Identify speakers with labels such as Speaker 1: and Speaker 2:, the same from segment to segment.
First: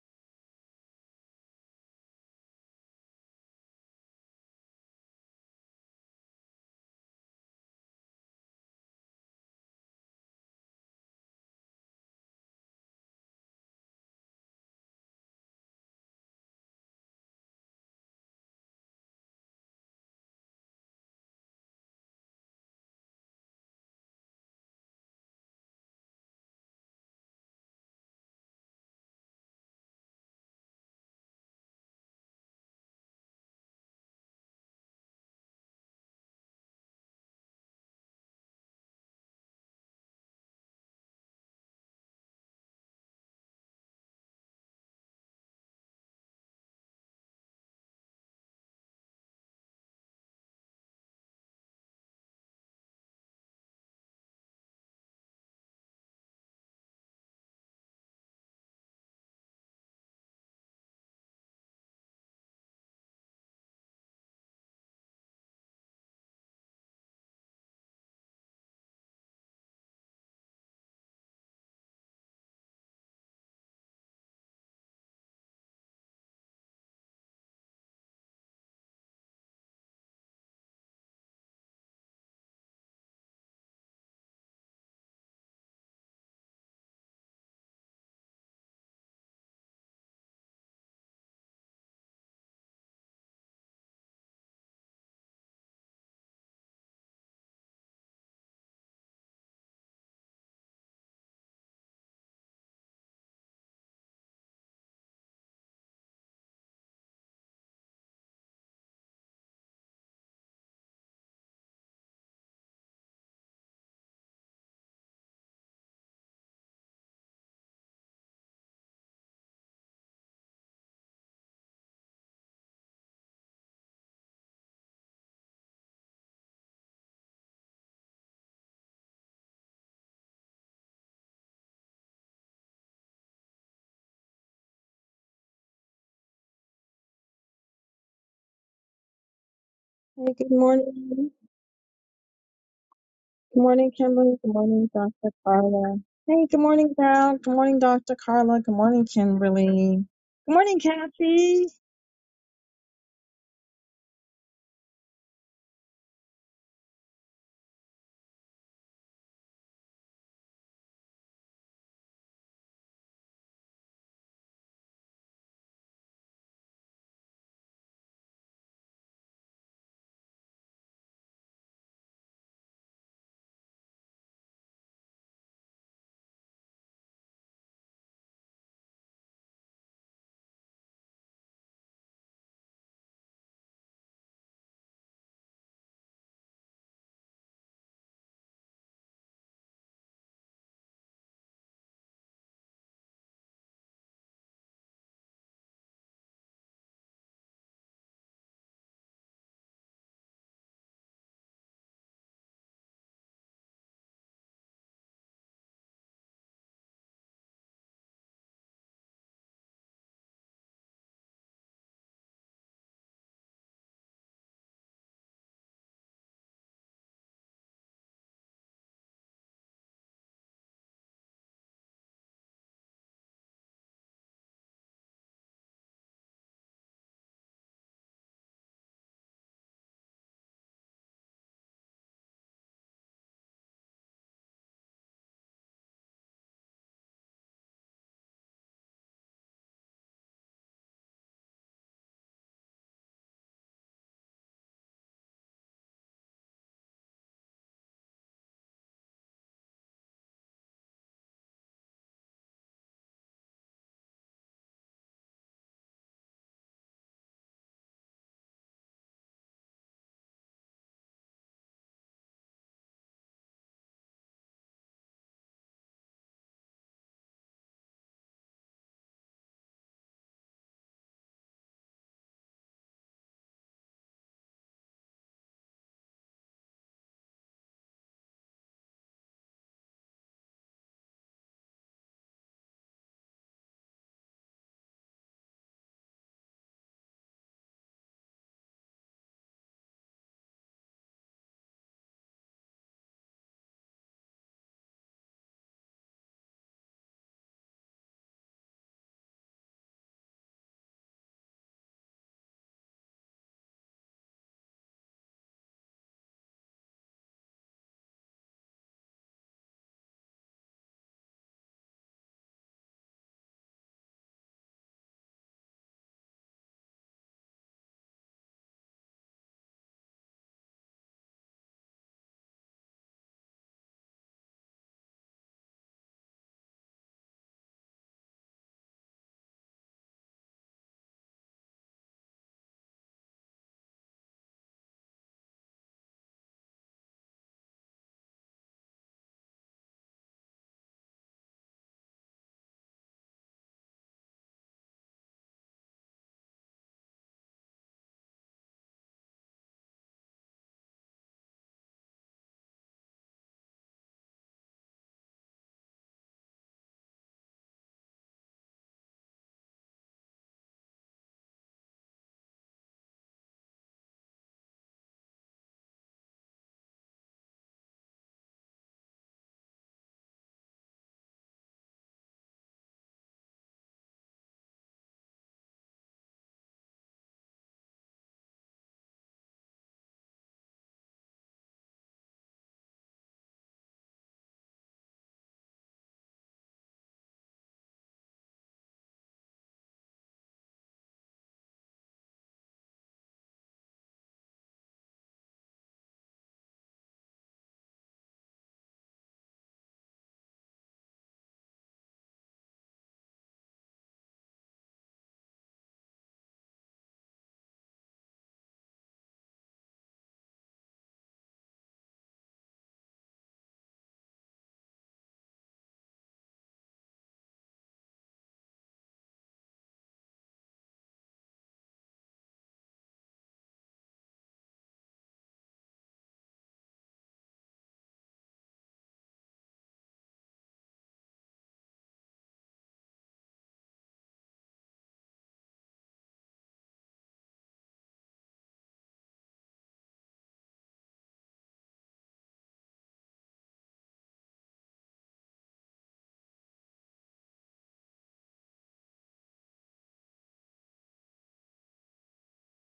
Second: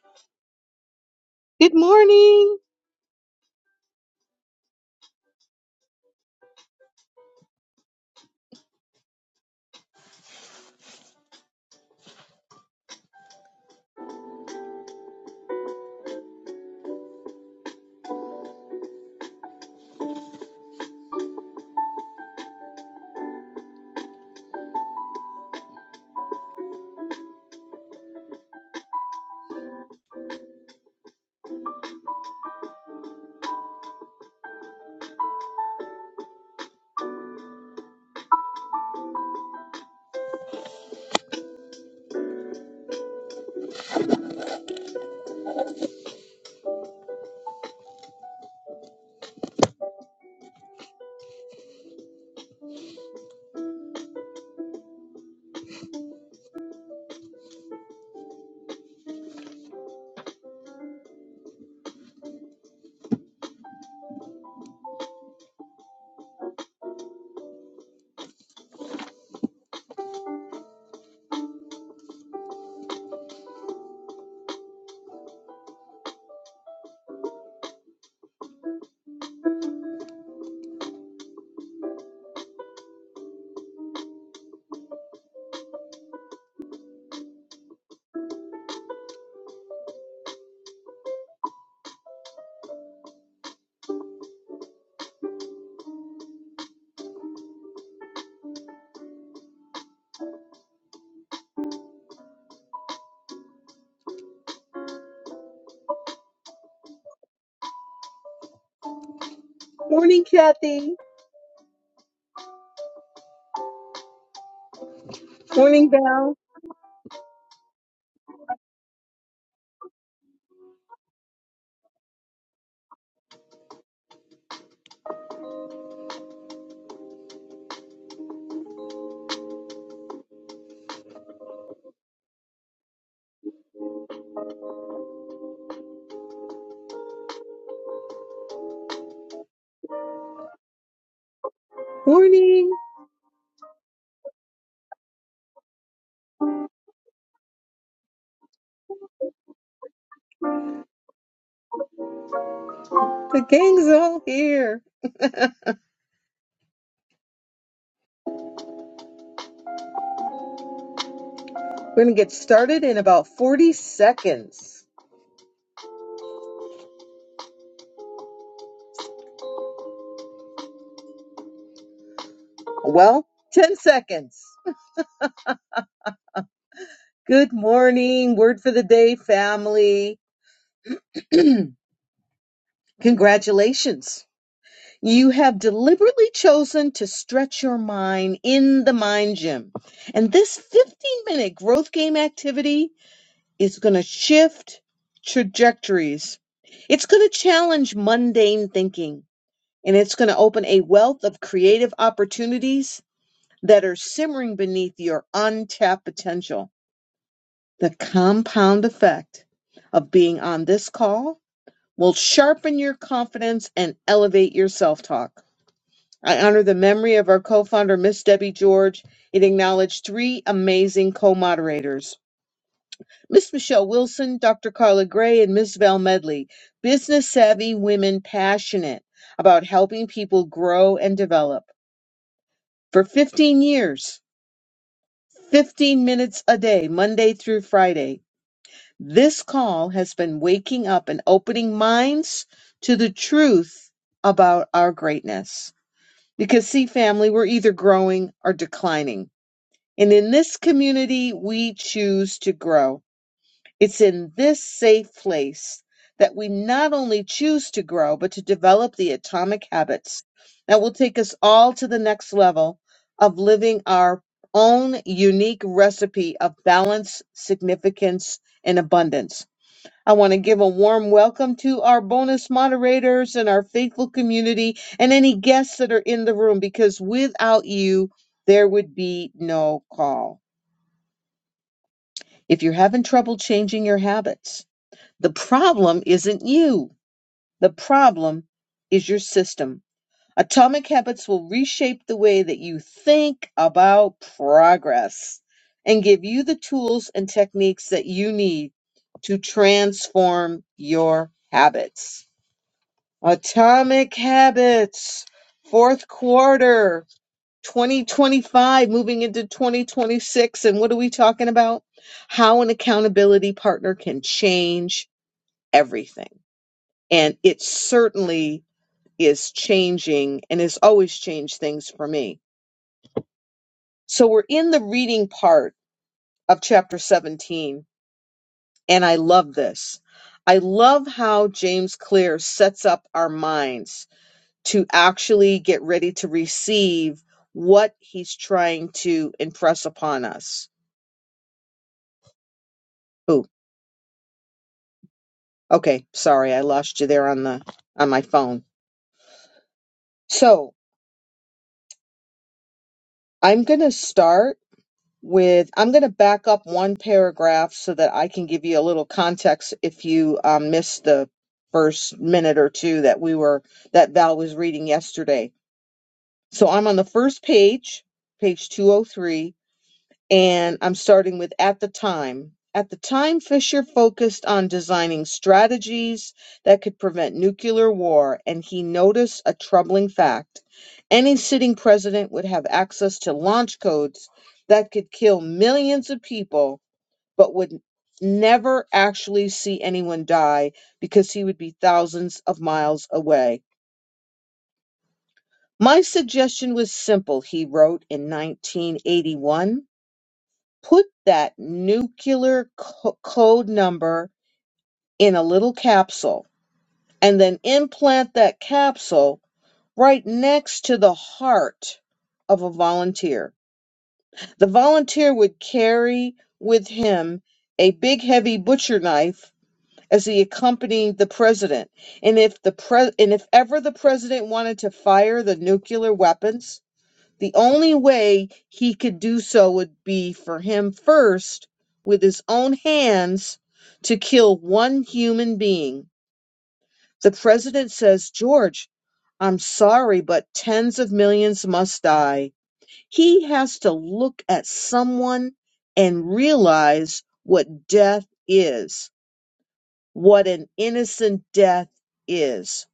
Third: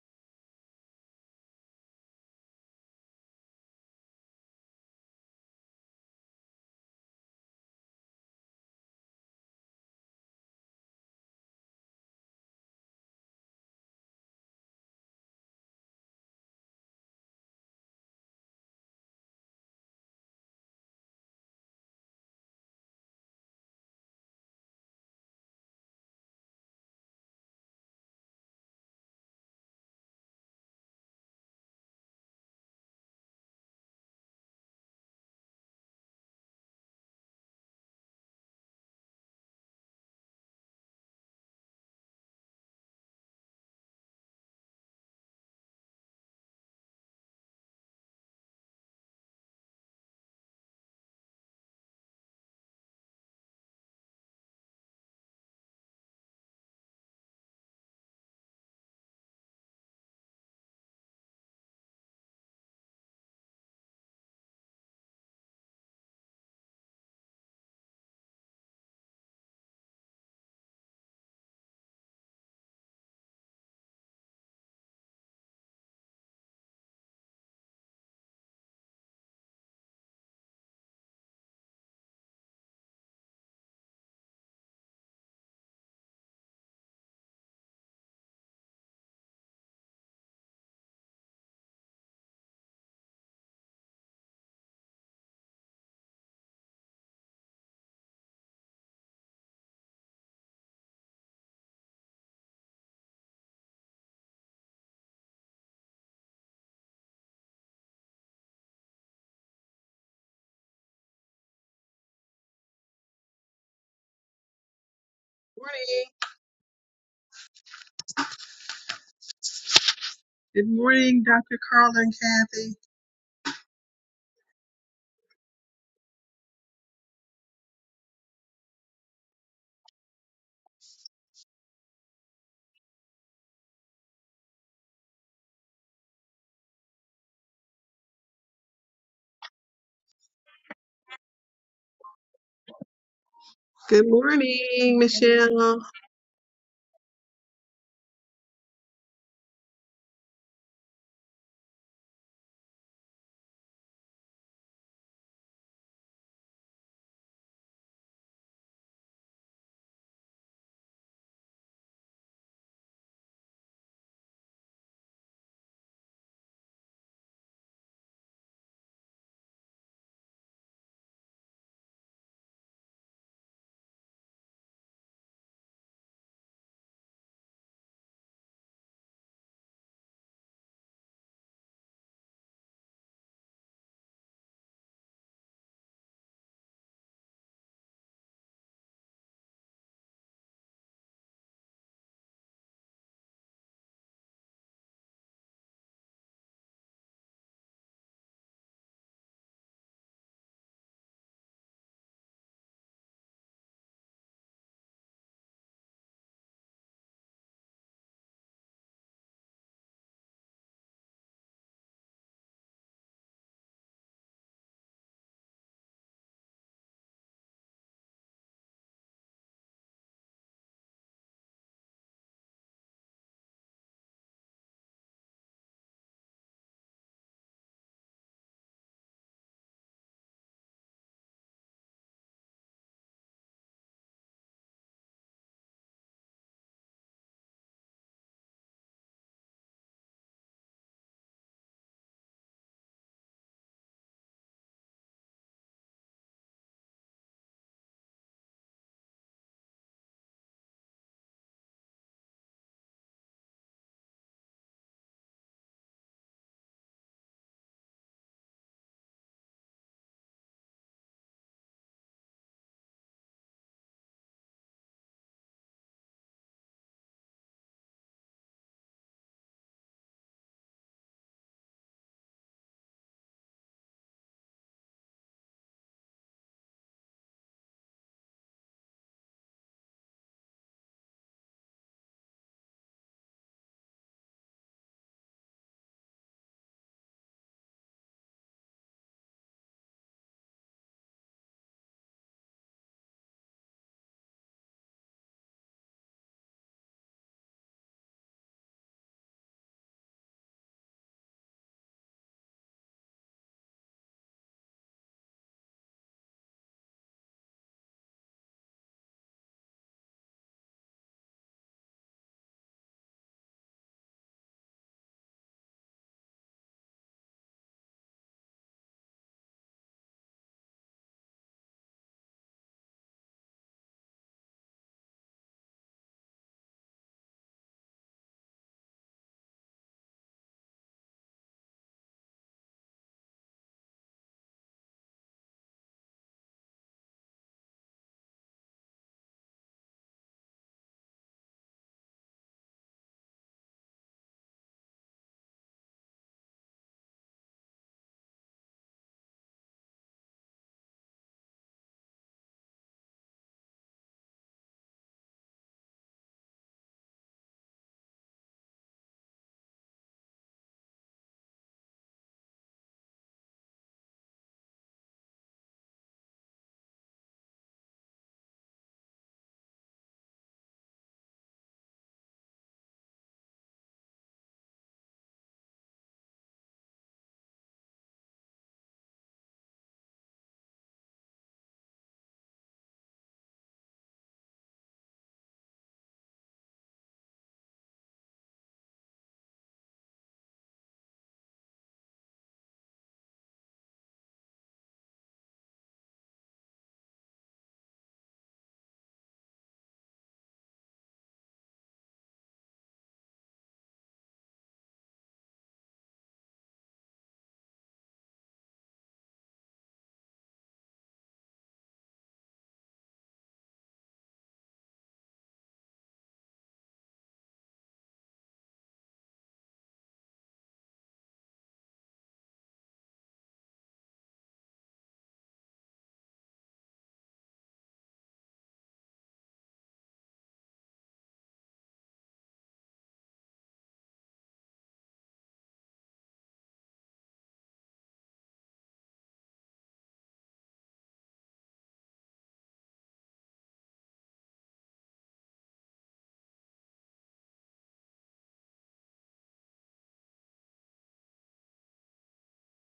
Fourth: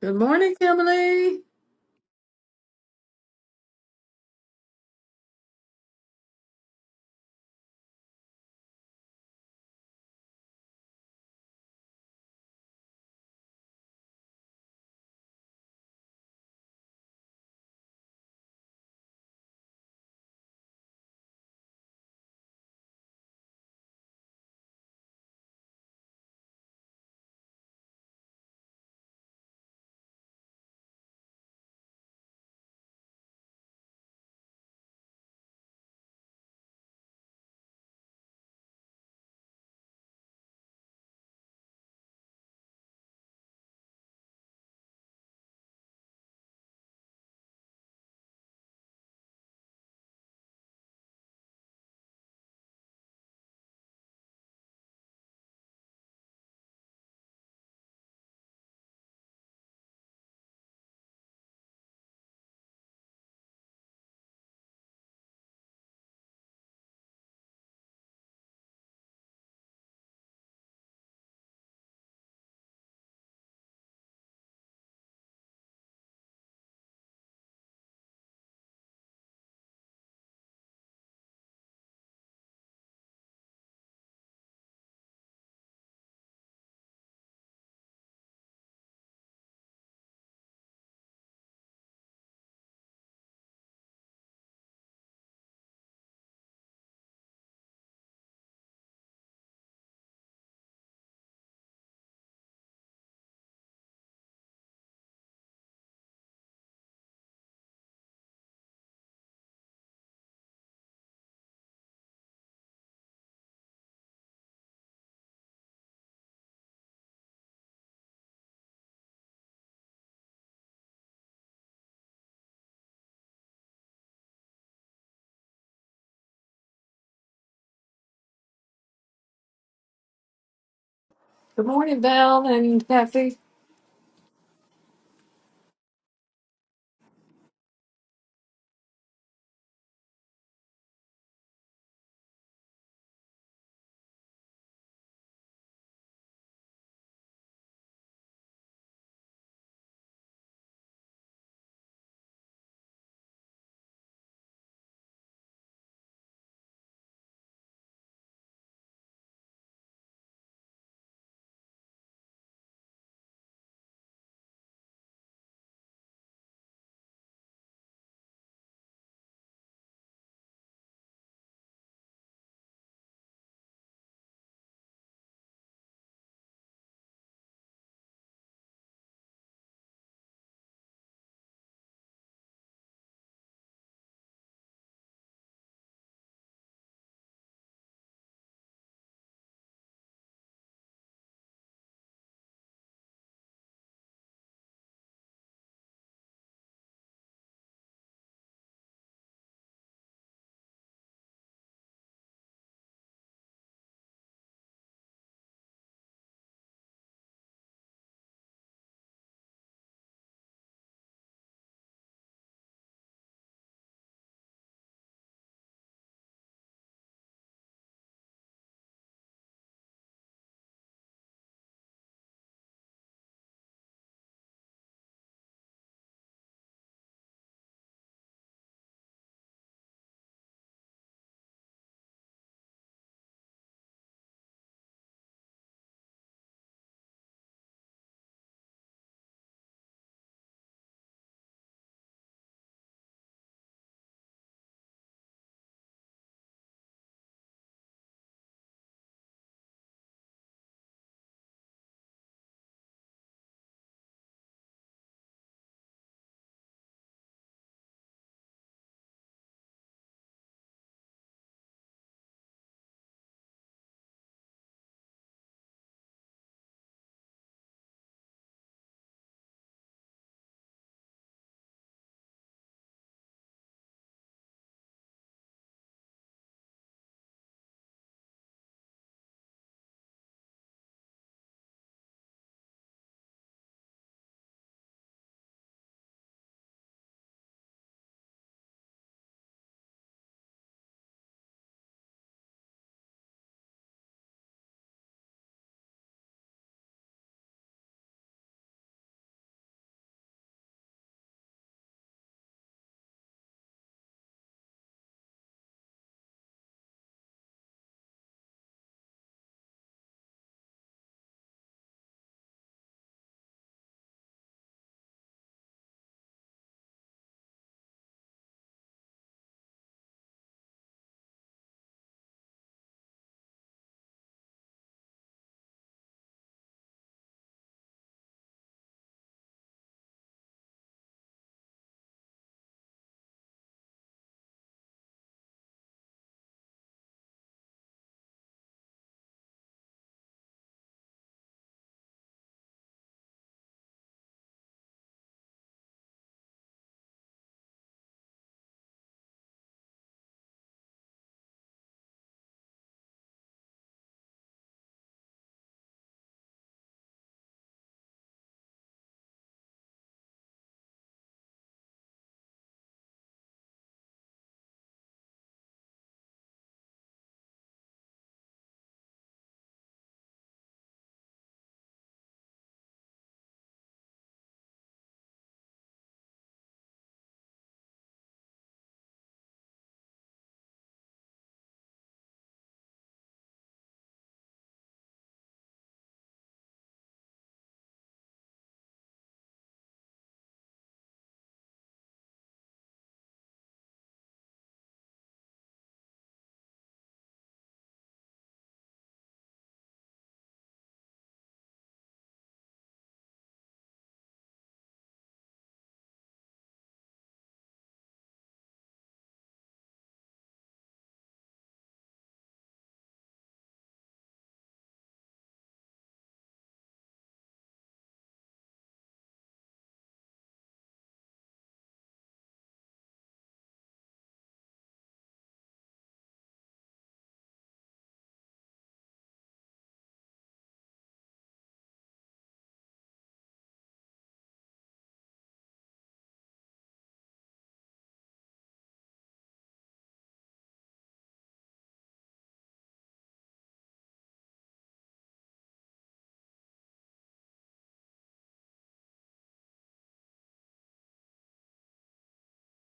Speaker 1: Good morning, Kimberly.
Speaker 2: Good morning. Morning, Kathy. Morning,
Speaker 3: Morning.
Speaker 2: Val.
Speaker 3: Good morning, Dr. Carl and Kathy.
Speaker 1: Good morning, Val and Kathy.
Speaker 4: Hey, good morning.
Speaker 2: Morning.
Speaker 4: Good morning,
Speaker 3: Good
Speaker 4: Kimberly. Good morning,
Speaker 3: morning,
Speaker 4: Dr.
Speaker 3: Michelle.
Speaker 4: Carla. Hey, good morning, Val. Good morning, Dr. Carla. Good morning, Kimberly. Good morning, Kathy.
Speaker 2: The gang's all here. We're going to get started in about 40 seconds. Well, 10 seconds. Good morning. Word for the day, family. Congratulations. You have deliberately chosen to stretch your mind in the mind gym. And this 15 minute growth game activity It's going to shift trajectories. It's going to challenge mundane thinking and it's going to open a wealth of creative opportunities that are simmering beneath your untapped potential. The compound effect of being on this call will sharpen your confidence and elevate your self talk. I honor the memory of our co founder, Miss Debbie George, and acknowledge three amazing co moderators. Miss Michelle Wilson, Dr. Carla Gray, and Miss Val Medley, business savvy women passionate about helping people grow and develop. For 15 years, 15 minutes a day, Monday through Friday, this call has been waking up and opening minds to the truth about our greatness. Because, see, family, we're either growing or declining. And in this community, we choose to grow. It's in this safe place that we not only choose to grow, but to develop the atomic habits that will take us all to the next level of living our own unique recipe of balance, significance, and abundance. I want to give a warm welcome to our bonus moderators and our faithful community and any guests that are in the room because without you, there would be no call. If you're having trouble changing your habits, the problem isn't you. The problem is your system. Atomic habits will reshape the way that you think about progress and give you the tools and techniques that you need to transform your habits. Atomic habits, fourth quarter 2025, moving into 2026. And what are we talking about? How an accountability partner can change everything and it certainly is changing and has always changed things for me. So we're in the reading part of chapter 17, and I love this. I love how James Clear sets up our minds to actually get ready to receive what he's trying to impress upon us. Ooh, okay, sorry, I lost you there on the on my phone. So I'm gonna start with I'm going to back up one paragraph so that I can give you a little context if you um, missed the first minute or two that we were that Val was reading yesterday. So I'm on the first page, page 203 and I'm starting with at the time. At the time, Fisher focused on designing strategies that could prevent nuclear war, and he noticed a troubling fact. Any sitting president would have access to launch codes that could kill millions of people, but would never actually see anyone die because he would be thousands of miles away. My suggestion was simple, he wrote in 1981. Put that nuclear co- code number in a little capsule and then implant that capsule right next to the heart of a volunteer. The volunteer would carry with him a big heavy butcher knife as he accompanied the president. And if the pre- and if ever the president wanted to fire the nuclear weapons the only way he could do so would be for him first, with his own hands, to kill one human being. The president says, George, I'm sorry, but tens of millions must die. He has to look at someone and realize what death is, what an innocent death is.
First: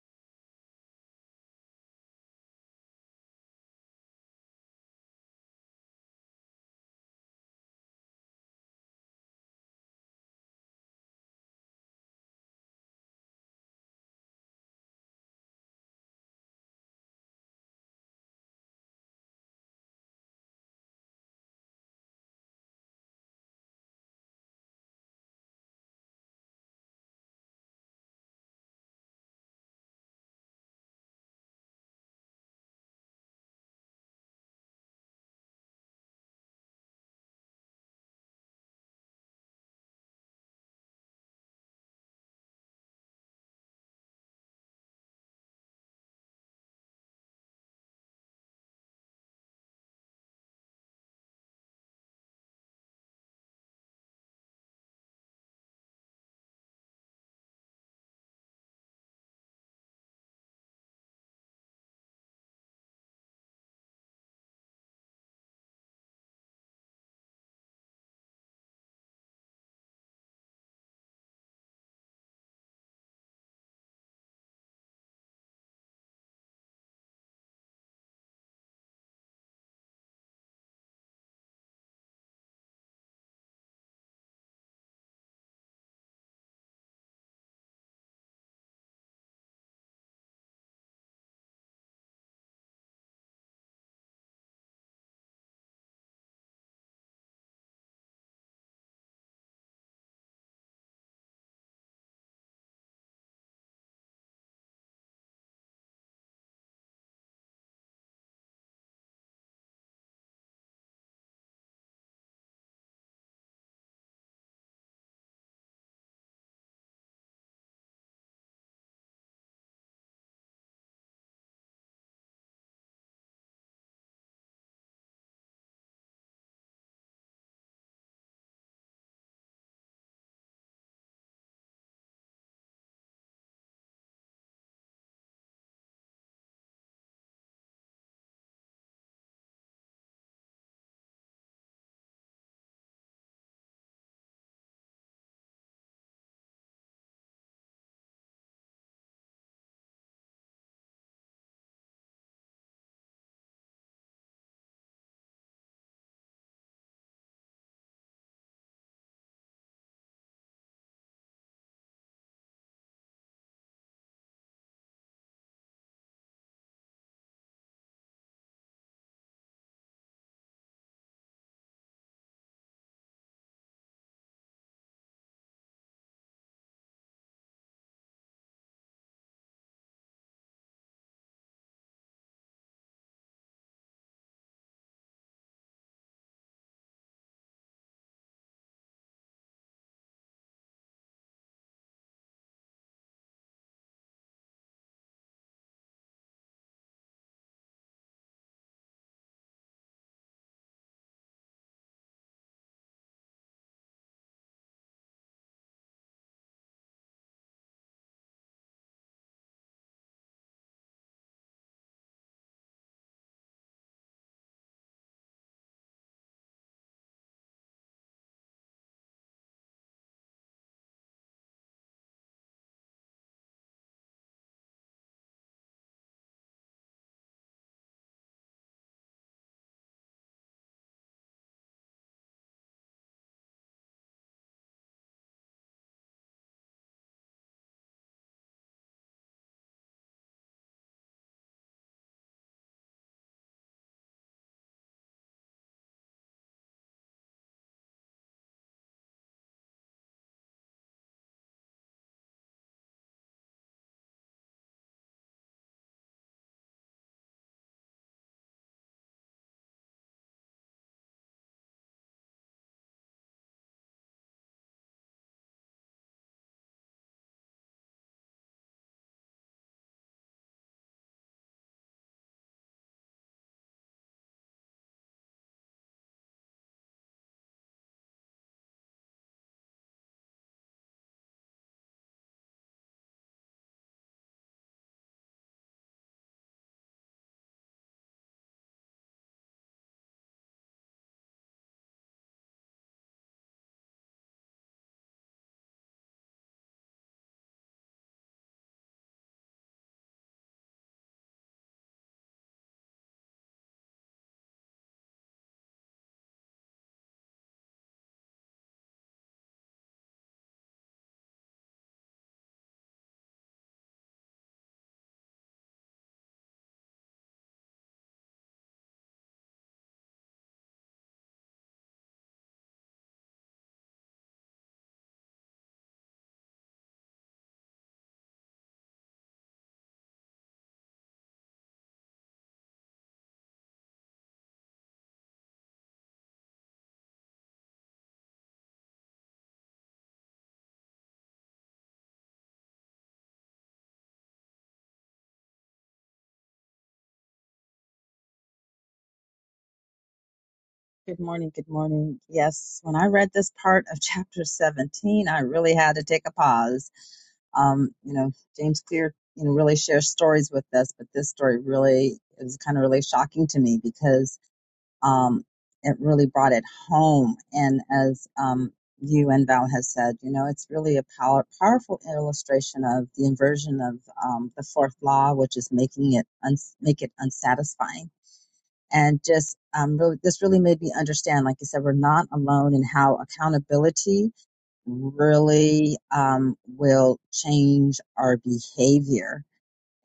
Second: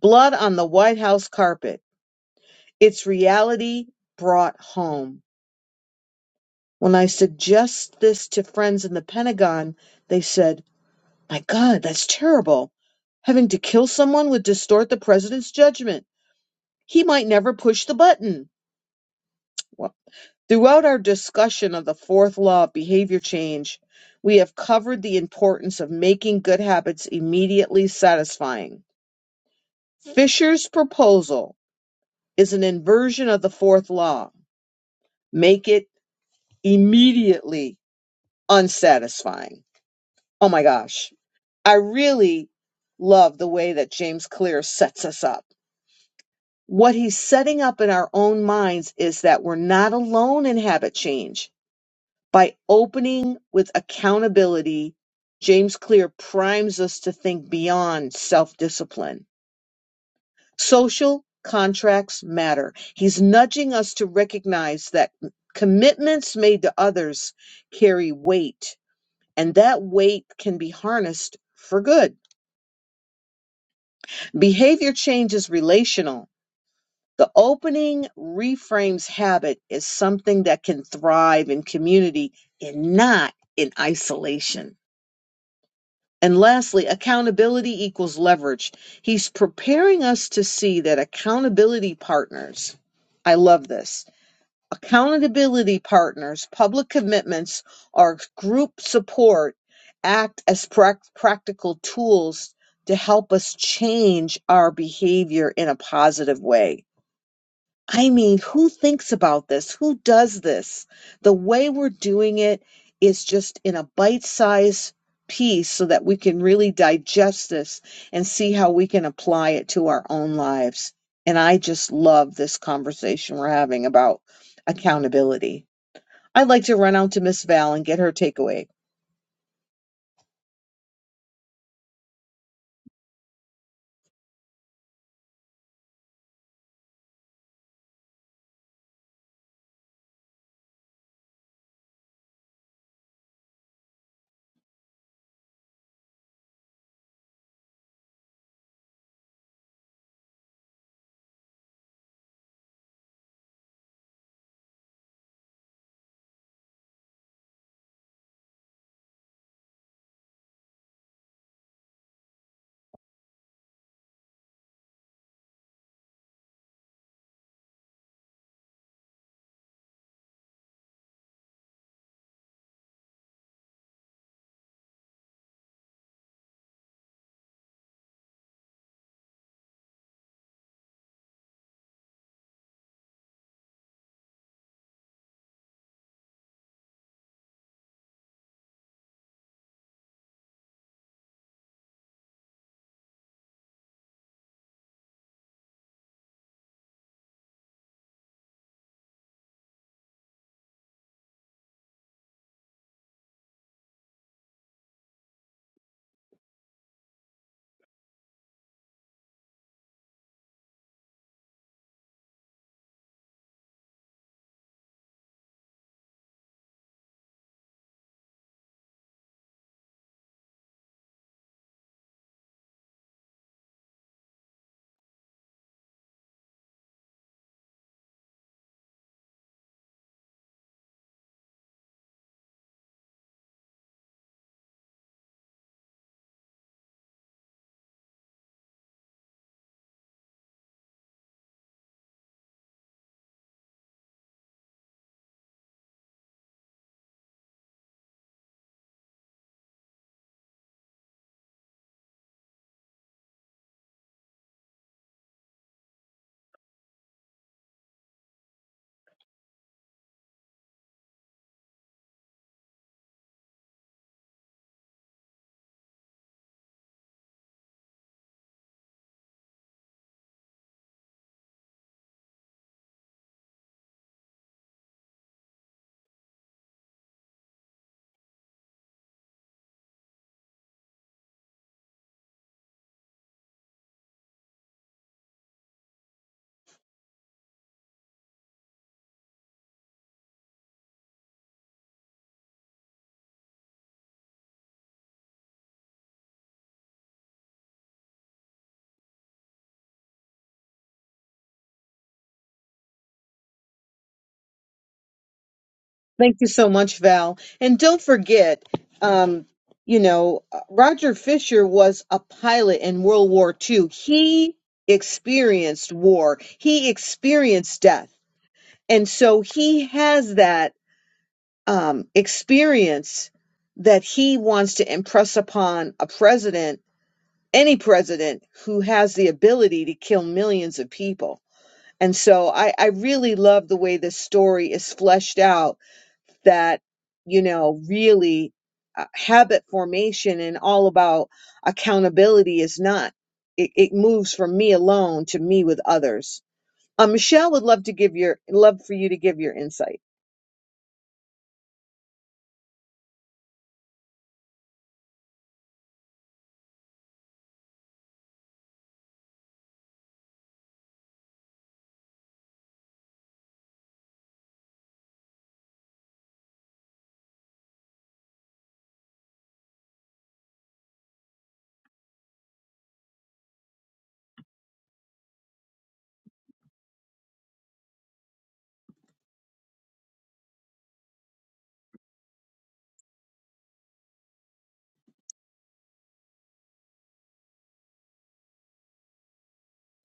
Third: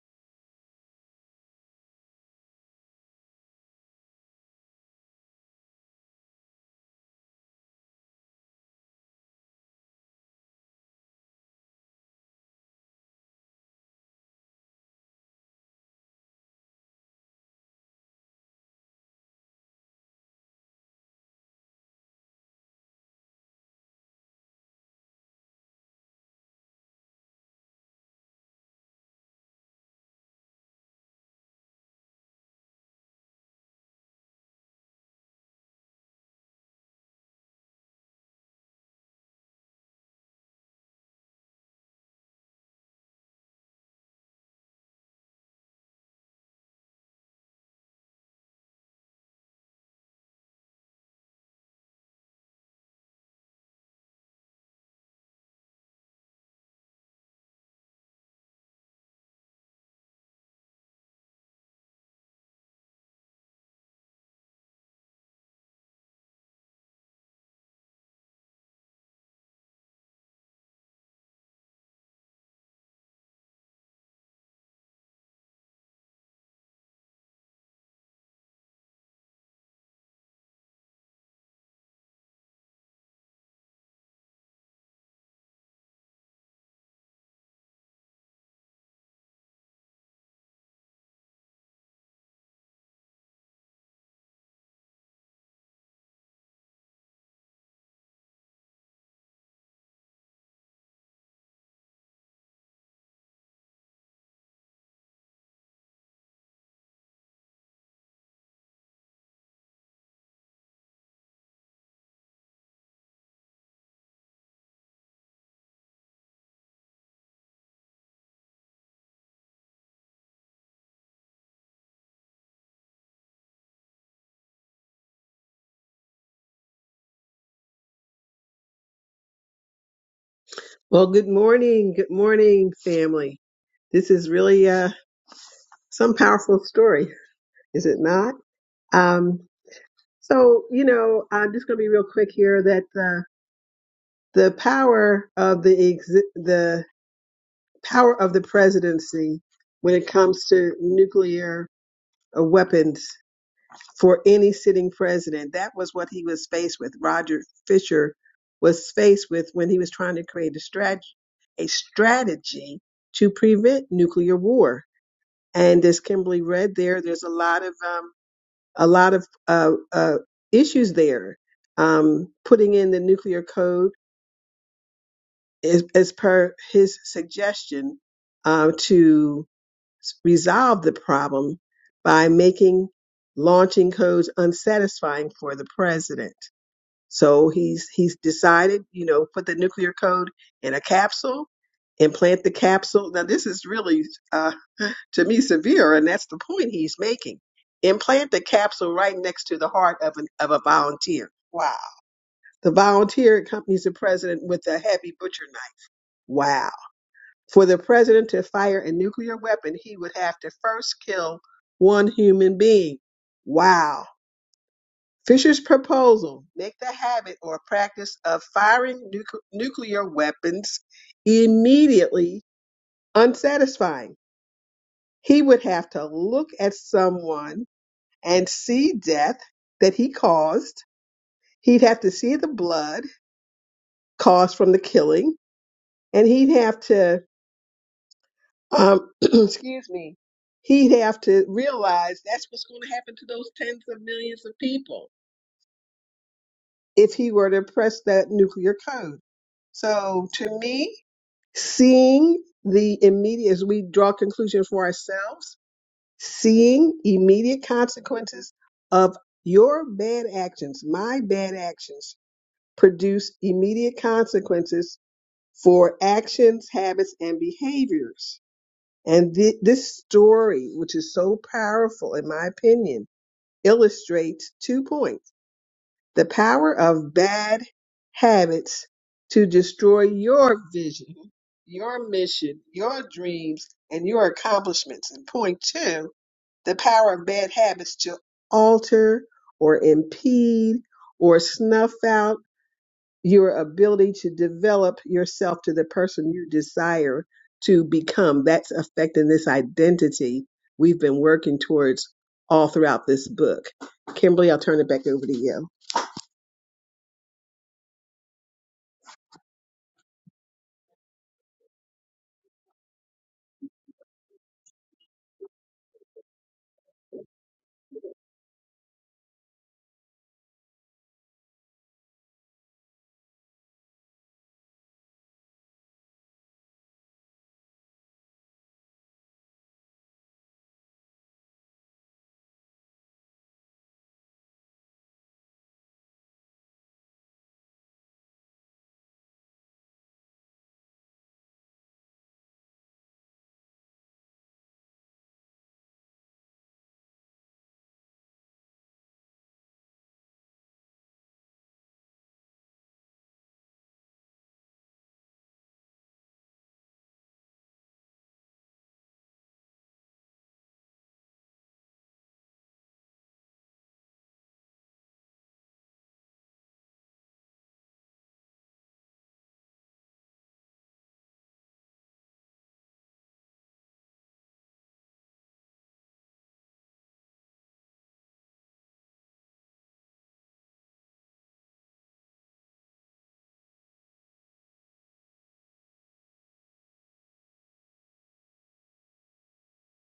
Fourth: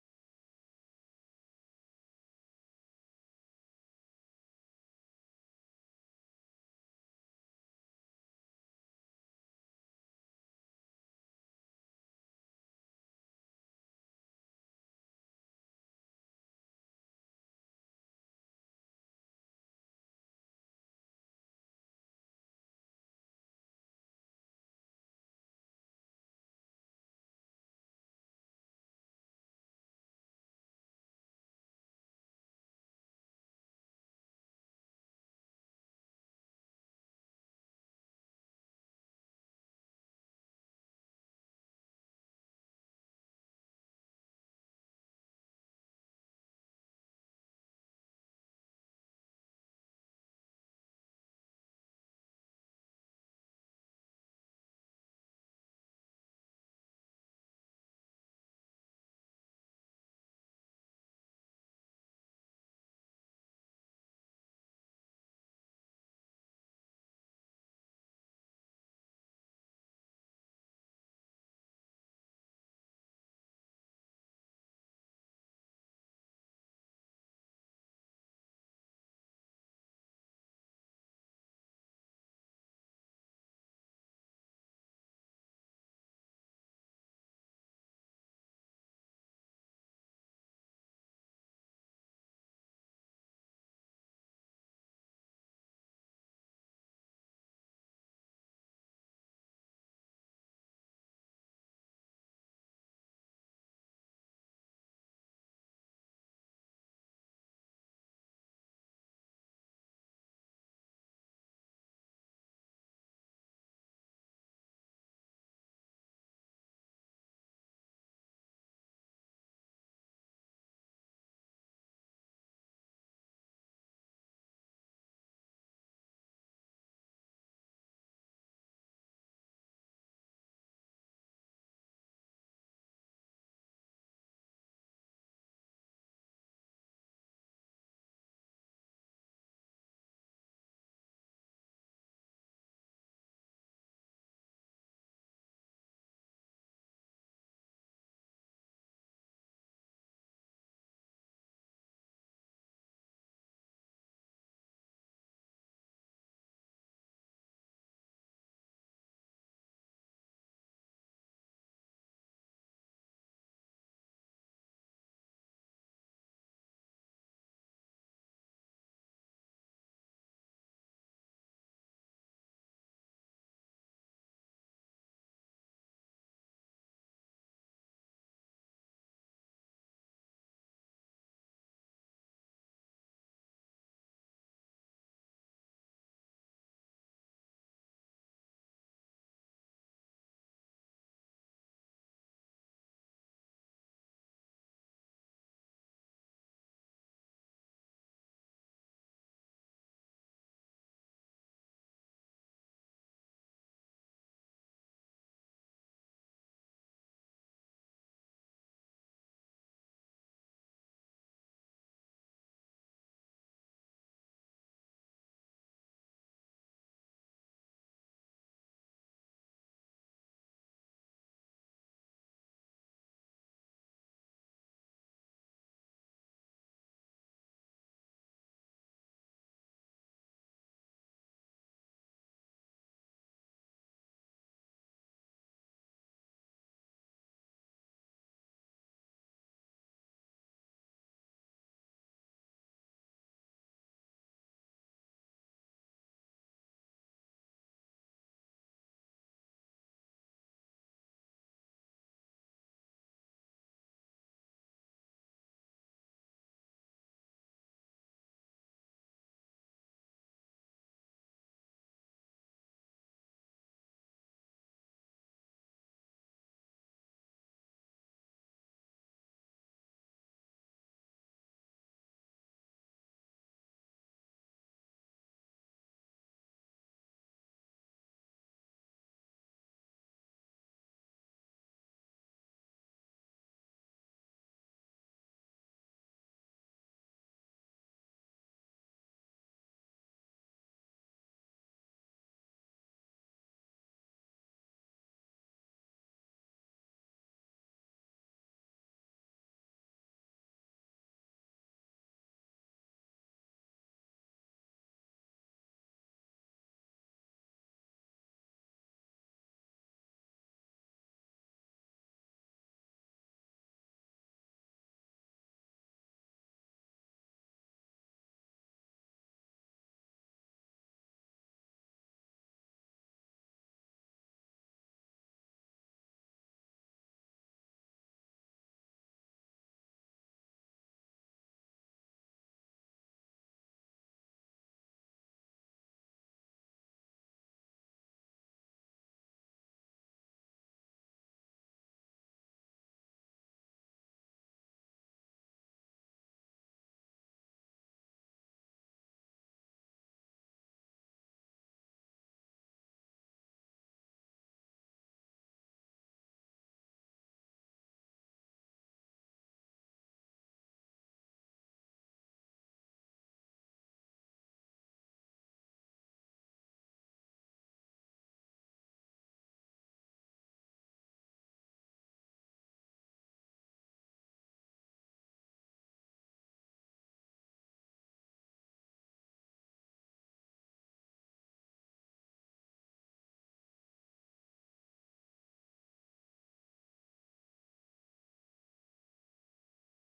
Speaker 2: Blood on the White House carpet. It's reality brought home. When I suggest this to friends in the Pentagon, they said, My God, that's terrible. Having to kill someone would distort the president's judgment. He might never push the button. Well, throughout our discussion of the fourth law of behavior change, we have covered the importance of making good habits immediately satisfying. Fisher's proposal is an inversion of the fourth law make it immediately unsatisfying. Oh my gosh. I really love the way that James Clear sets us up. What he's setting up in our own minds is that we're not alone in habit change. By opening with accountability, James Clear primes us to think beyond self discipline. Social contracts matter. He's nudging us to recognize that commitments made to others carry weight, and that weight can be harnessed for good. Behavior change is relational The opening reframes habit as something that can thrive in community and not in isolation. And lastly, accountability equals leverage. He's preparing us to see that accountability partners, I love this. Accountability partners, public commitments, or group support act as prac- practical tools to help us change our behavior in a positive way I mean, who thinks about this? Who does this? The way we're doing it is just in a bite sized piece so that we can really digest this and see how we can apply it to our own lives. And I just love this conversation we're having about accountability. I'd like to run out to Miss Val and get her takeaway.
Speaker 3: Well, good morning. Good morning, family. This is really uh, some powerful story, is it not? Um, so, you know, I'm just going to be real quick here that uh, the power of the exi- the power of the presidency when it comes to nuclear uh, weapons for any sitting president. That was what he was faced with. Roger Fisher was faced with when he was trying to create a strategy, a strategy to prevent nuclear war. And as Kimberly read there, there's a lot of um, a lot of uh, uh, issues there. Um, putting in the nuclear code is, as per his suggestion uh, to s- resolve the problem by making launching codes unsatisfying for the president. So he's he's decided, you know, put the nuclear code in a capsule, implant the capsule. Now this is really uh, to me severe, and that's the point he's making. Implant the capsule right next to the heart of an of a volunteer. Wow. The volunteer accompanies the president with a heavy butcher knife. Wow. For the president to fire a nuclear weapon, he would have to first kill one human being. Wow. Fisher's proposal make the habit or practice of firing nuc- nuclear weapons immediately unsatisfying. He would have to look at someone and see death that he caused. He'd have to see the blood caused from the killing, and he'd have to um, excuse me, he'd have to realize that's what's going to happen to those tens of millions of people if he were to press that nuclear code. So to me, seeing the immediate, as we draw conclusions for ourselves, seeing immediate consequences of your bad actions, my bad actions produce immediate consequences for actions, habits, and behaviors And thi- this story, which is so powerful, in my opinion, illustrates two points the power of bad habits to destroy your vision, your mission, your dreams, and your accomplishments. And point two, the power of bad habits to alter or impede or snuff out your ability to develop yourself to the person you desire to become. That's affecting this identity we've been working towards all throughout this book. Kimberly, I'll turn it back over to you.
Speaker 2: Thank you so much, Val. And don't forget, um, you know, Roger Fisher was a pilot in World War II. He experienced war, he experienced death. And so he has that um, experience that he wants to impress upon a president, any president who has the ability to kill millions of people. And so I, I really love the way this story is fleshed out that you know really uh, habit formation and all about accountability is not it, it moves from me alone to me with others uh, michelle would love to give your love for you to give your insight
Speaker 4: Good morning, good morning. Yes, when I read this part of chapter 17, I really had to take a pause. Um, you know, James Clear, you know, really shares stories with us, but this story really it was kind of really shocking to me because um, it really brought it home. And as um, you and Val has said, you know, it's really a power, powerful illustration of the inversion of um, the fourth law, which is making it uns- make it unsatisfying. And just um, really, this really made me understand, like you said, we're not alone in how accountability really um, will change our behavior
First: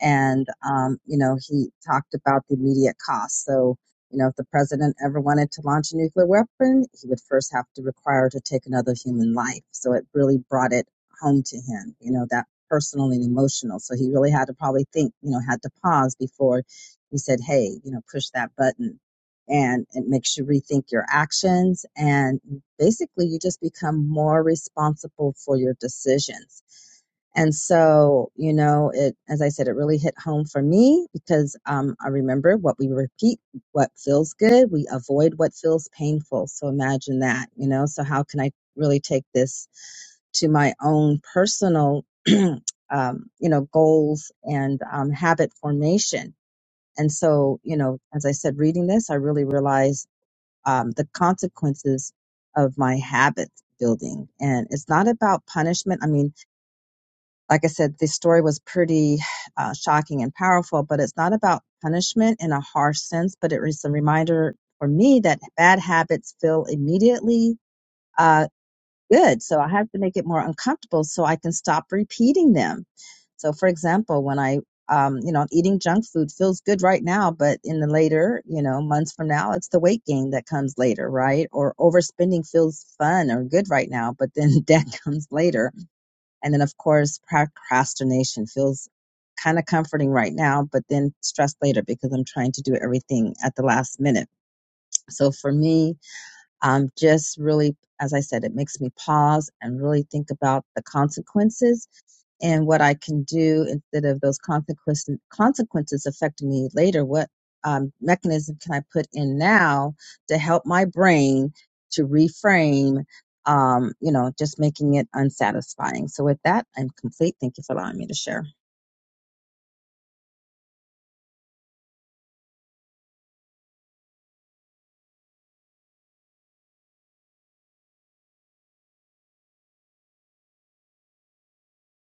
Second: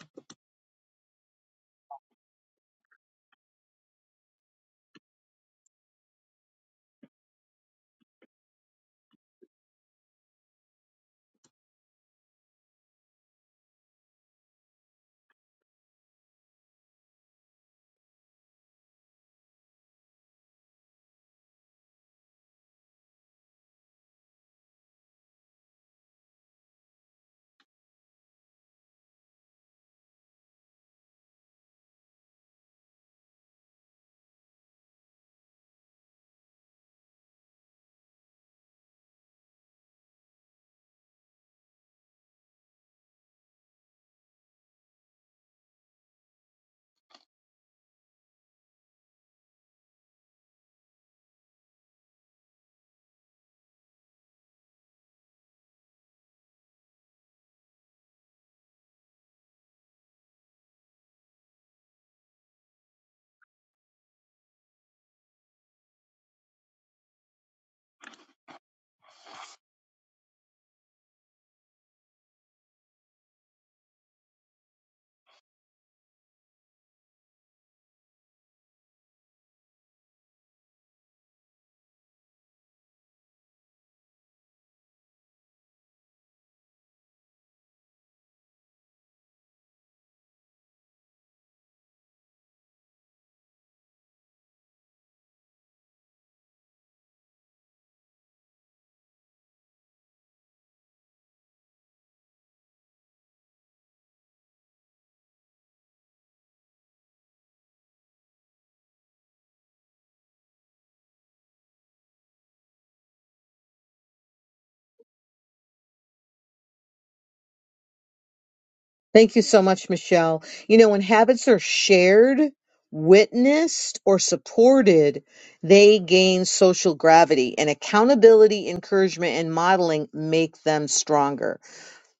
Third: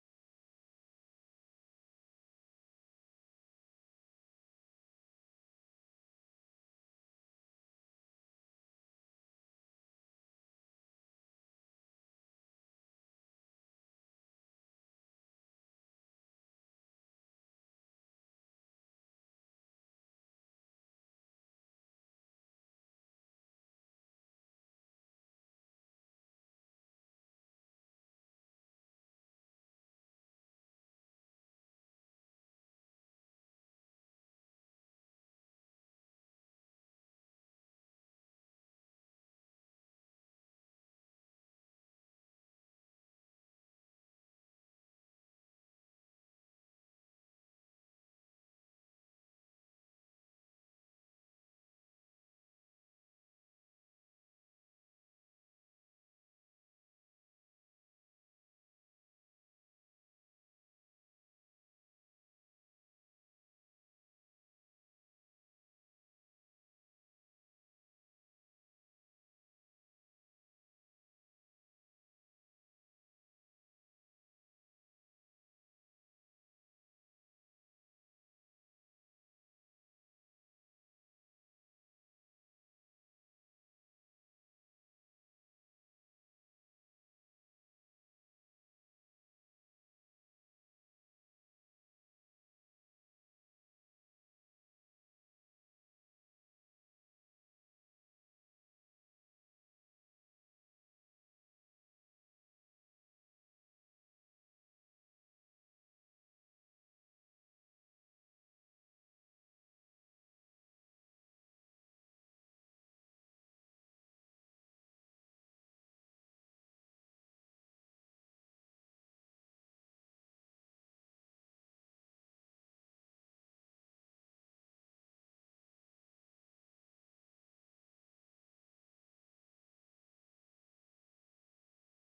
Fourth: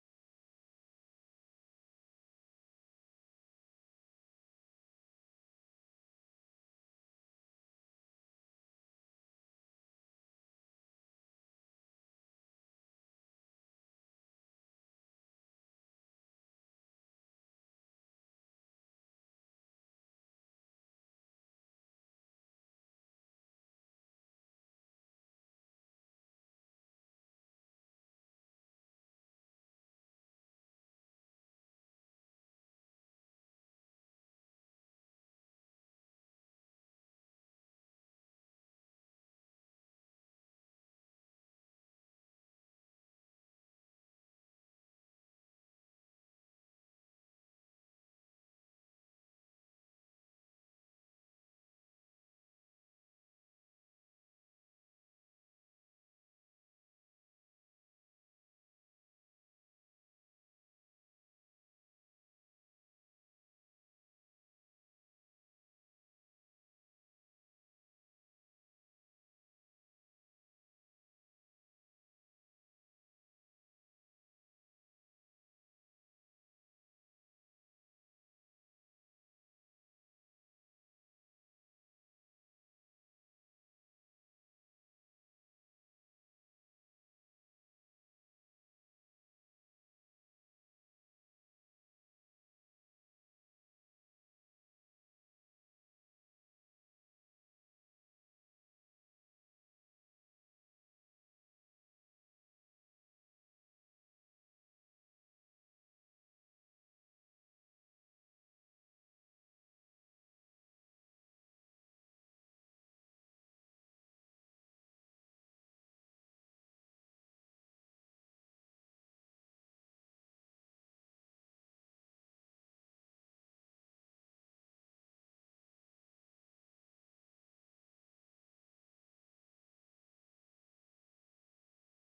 Speaker 4: and um, you know he talked about the immediate cost. So you know if the president ever wanted to launch a nuclear weapon, he would first have to require to take another human life. So it really brought it home to him. You know that personal and emotional. So he really had to probably think. You know had to pause before he said, "Hey, you know push that button." And it makes you rethink your actions, and basically, you just become more responsible for your decisions and so, you know, it, as I said, it really hit home for me because um, I remember what we repeat, what feels good, we avoid what feels painful. So imagine that, you know. So, how can I really take this to my own personal, um, you know, goals and um, habit formation? And so, you know, as I said, reading this, I really realized um, the consequences of my habit building. And it's not about punishment. I mean, like I said, the story was pretty uh, shocking and powerful, but it's not about punishment in a harsh sense, but it is a reminder for me that bad habits feel immediately uh, good. So I have to make it more uncomfortable so I can stop repeating them. So, for example, when I um, you know, eating junk food feels good right now, but in the later, you know, months from now, it's the weight gain that comes later, right? Or overspending feels fun or good right now, but then debt comes later and then, of course, procrastination feels kind of comforting right now, but then stressed later because I'm trying to do everything at the last minute. So for me, um, just really, as I said, it makes me pause and really think about the consequences and what I can do instead of those consequences consequences affecting me later. What um, mechanism can I put in now to help my brain to reframe? Um, you know, just making it unsatisfying. So with that, I'm complete. Thank you for allowing me to share.
Speaker 2: Thank you so much, Michelle. You know, when habits are shared, witnessed, or supported, they gain social gravity, and accountability, encouragement, and modeling make them stronger.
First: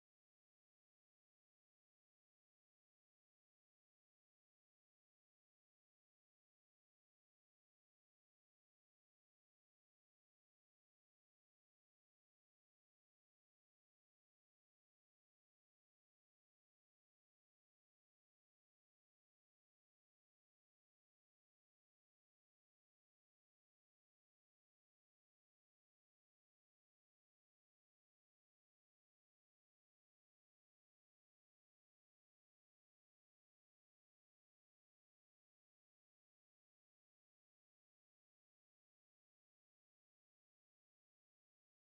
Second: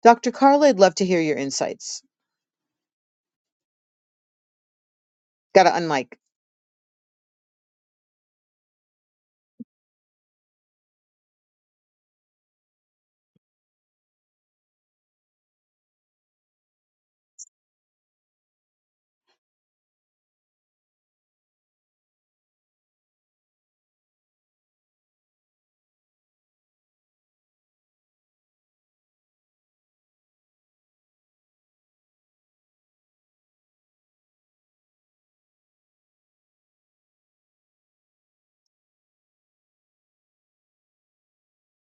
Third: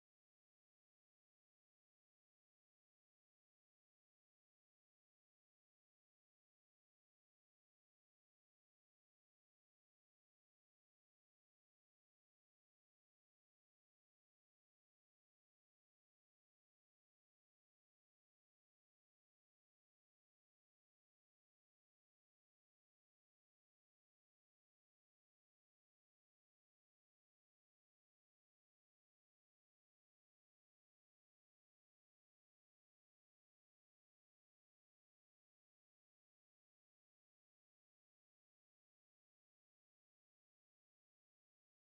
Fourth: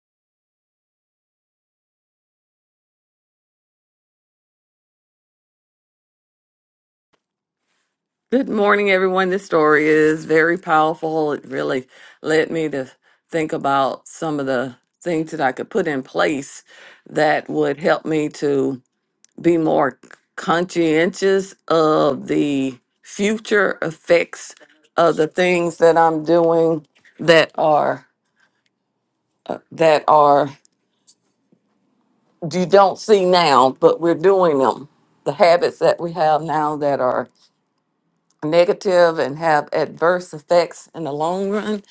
Speaker 2: Dr. Carla, I'd love to hear your insights. Got to unmic.
Speaker 1: Good morning, everyone. This story is very powerful. It really led me to think about some of the things that I could put in place that would help me to be more conscientious of the future effects of the things that I'm doing that are uh, that are you don't see now, but we're doing them. The habits that we have now that are negative and have adverse effects in the long run,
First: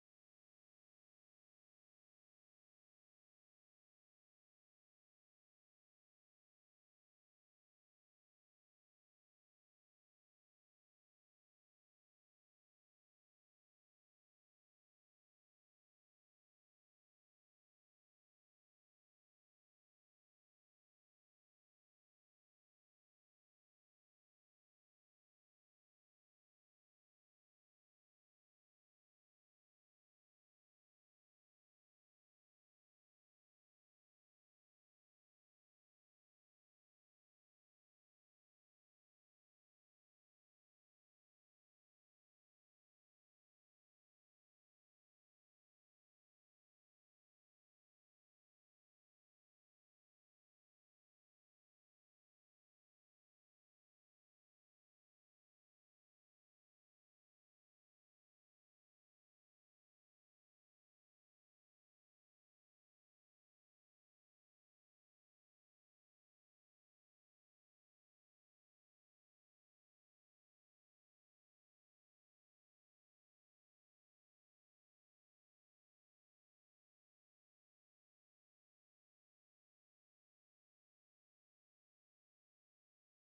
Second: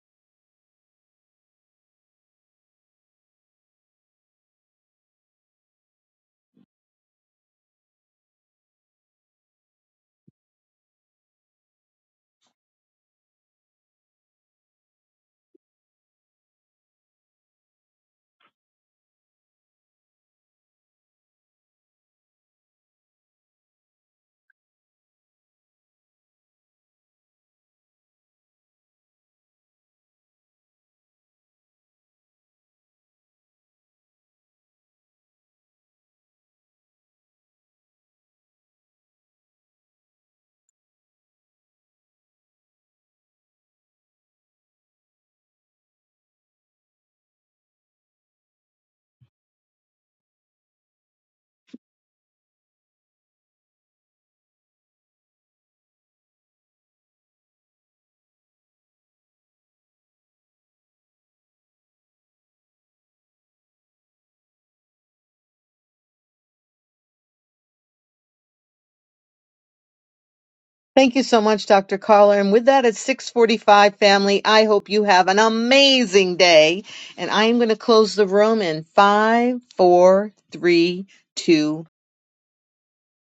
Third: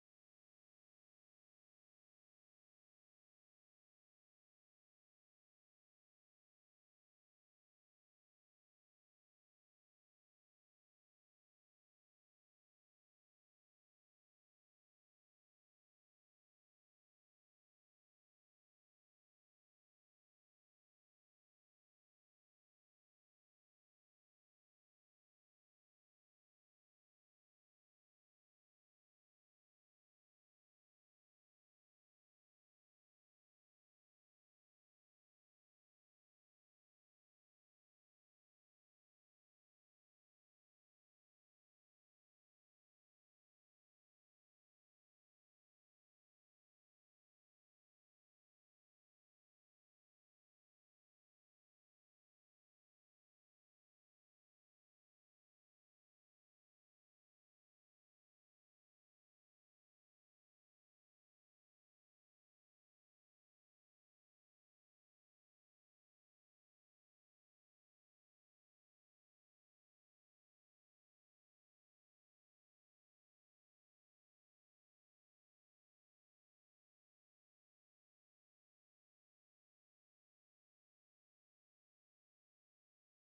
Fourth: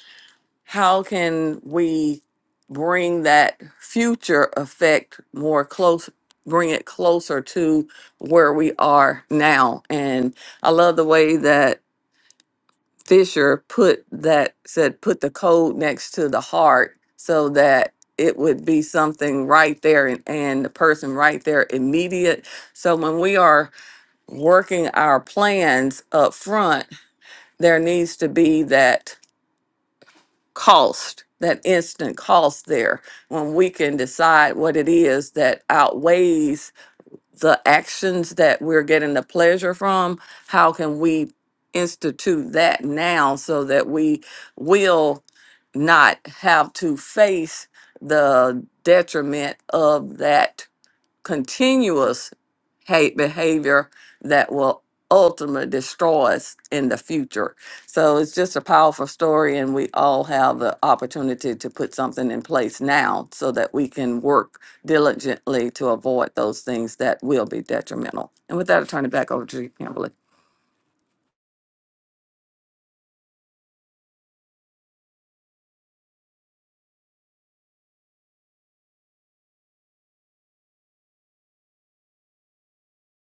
Speaker 1: how can we bring that future effect more close, bring it closer to where we are now? And I love the way that Fisher put that, said, put the code next to the heart so that it would be something right there and, and the person right there immediate. So when we are working our plans up front, there needs to be that cost, that instant cost there when we can decide what it is that outweighs the actions that we're getting the pleasure from. How can we institute that now so that we will not have to face the detriment of that? continuous hate behavior that will ultimately destroy us in the future. So it's just a powerful story, and we all have the opportunity to put something in place now so that we can work diligently to avoid those things that will be detrimental. And with that, I turn it back over to you, Kimberly.
Speaker 2: Thank you so much, Dr. Caller, And with that, at 645 family, I hope you have an amazing day. And I am going to close the room in five, four, three, two,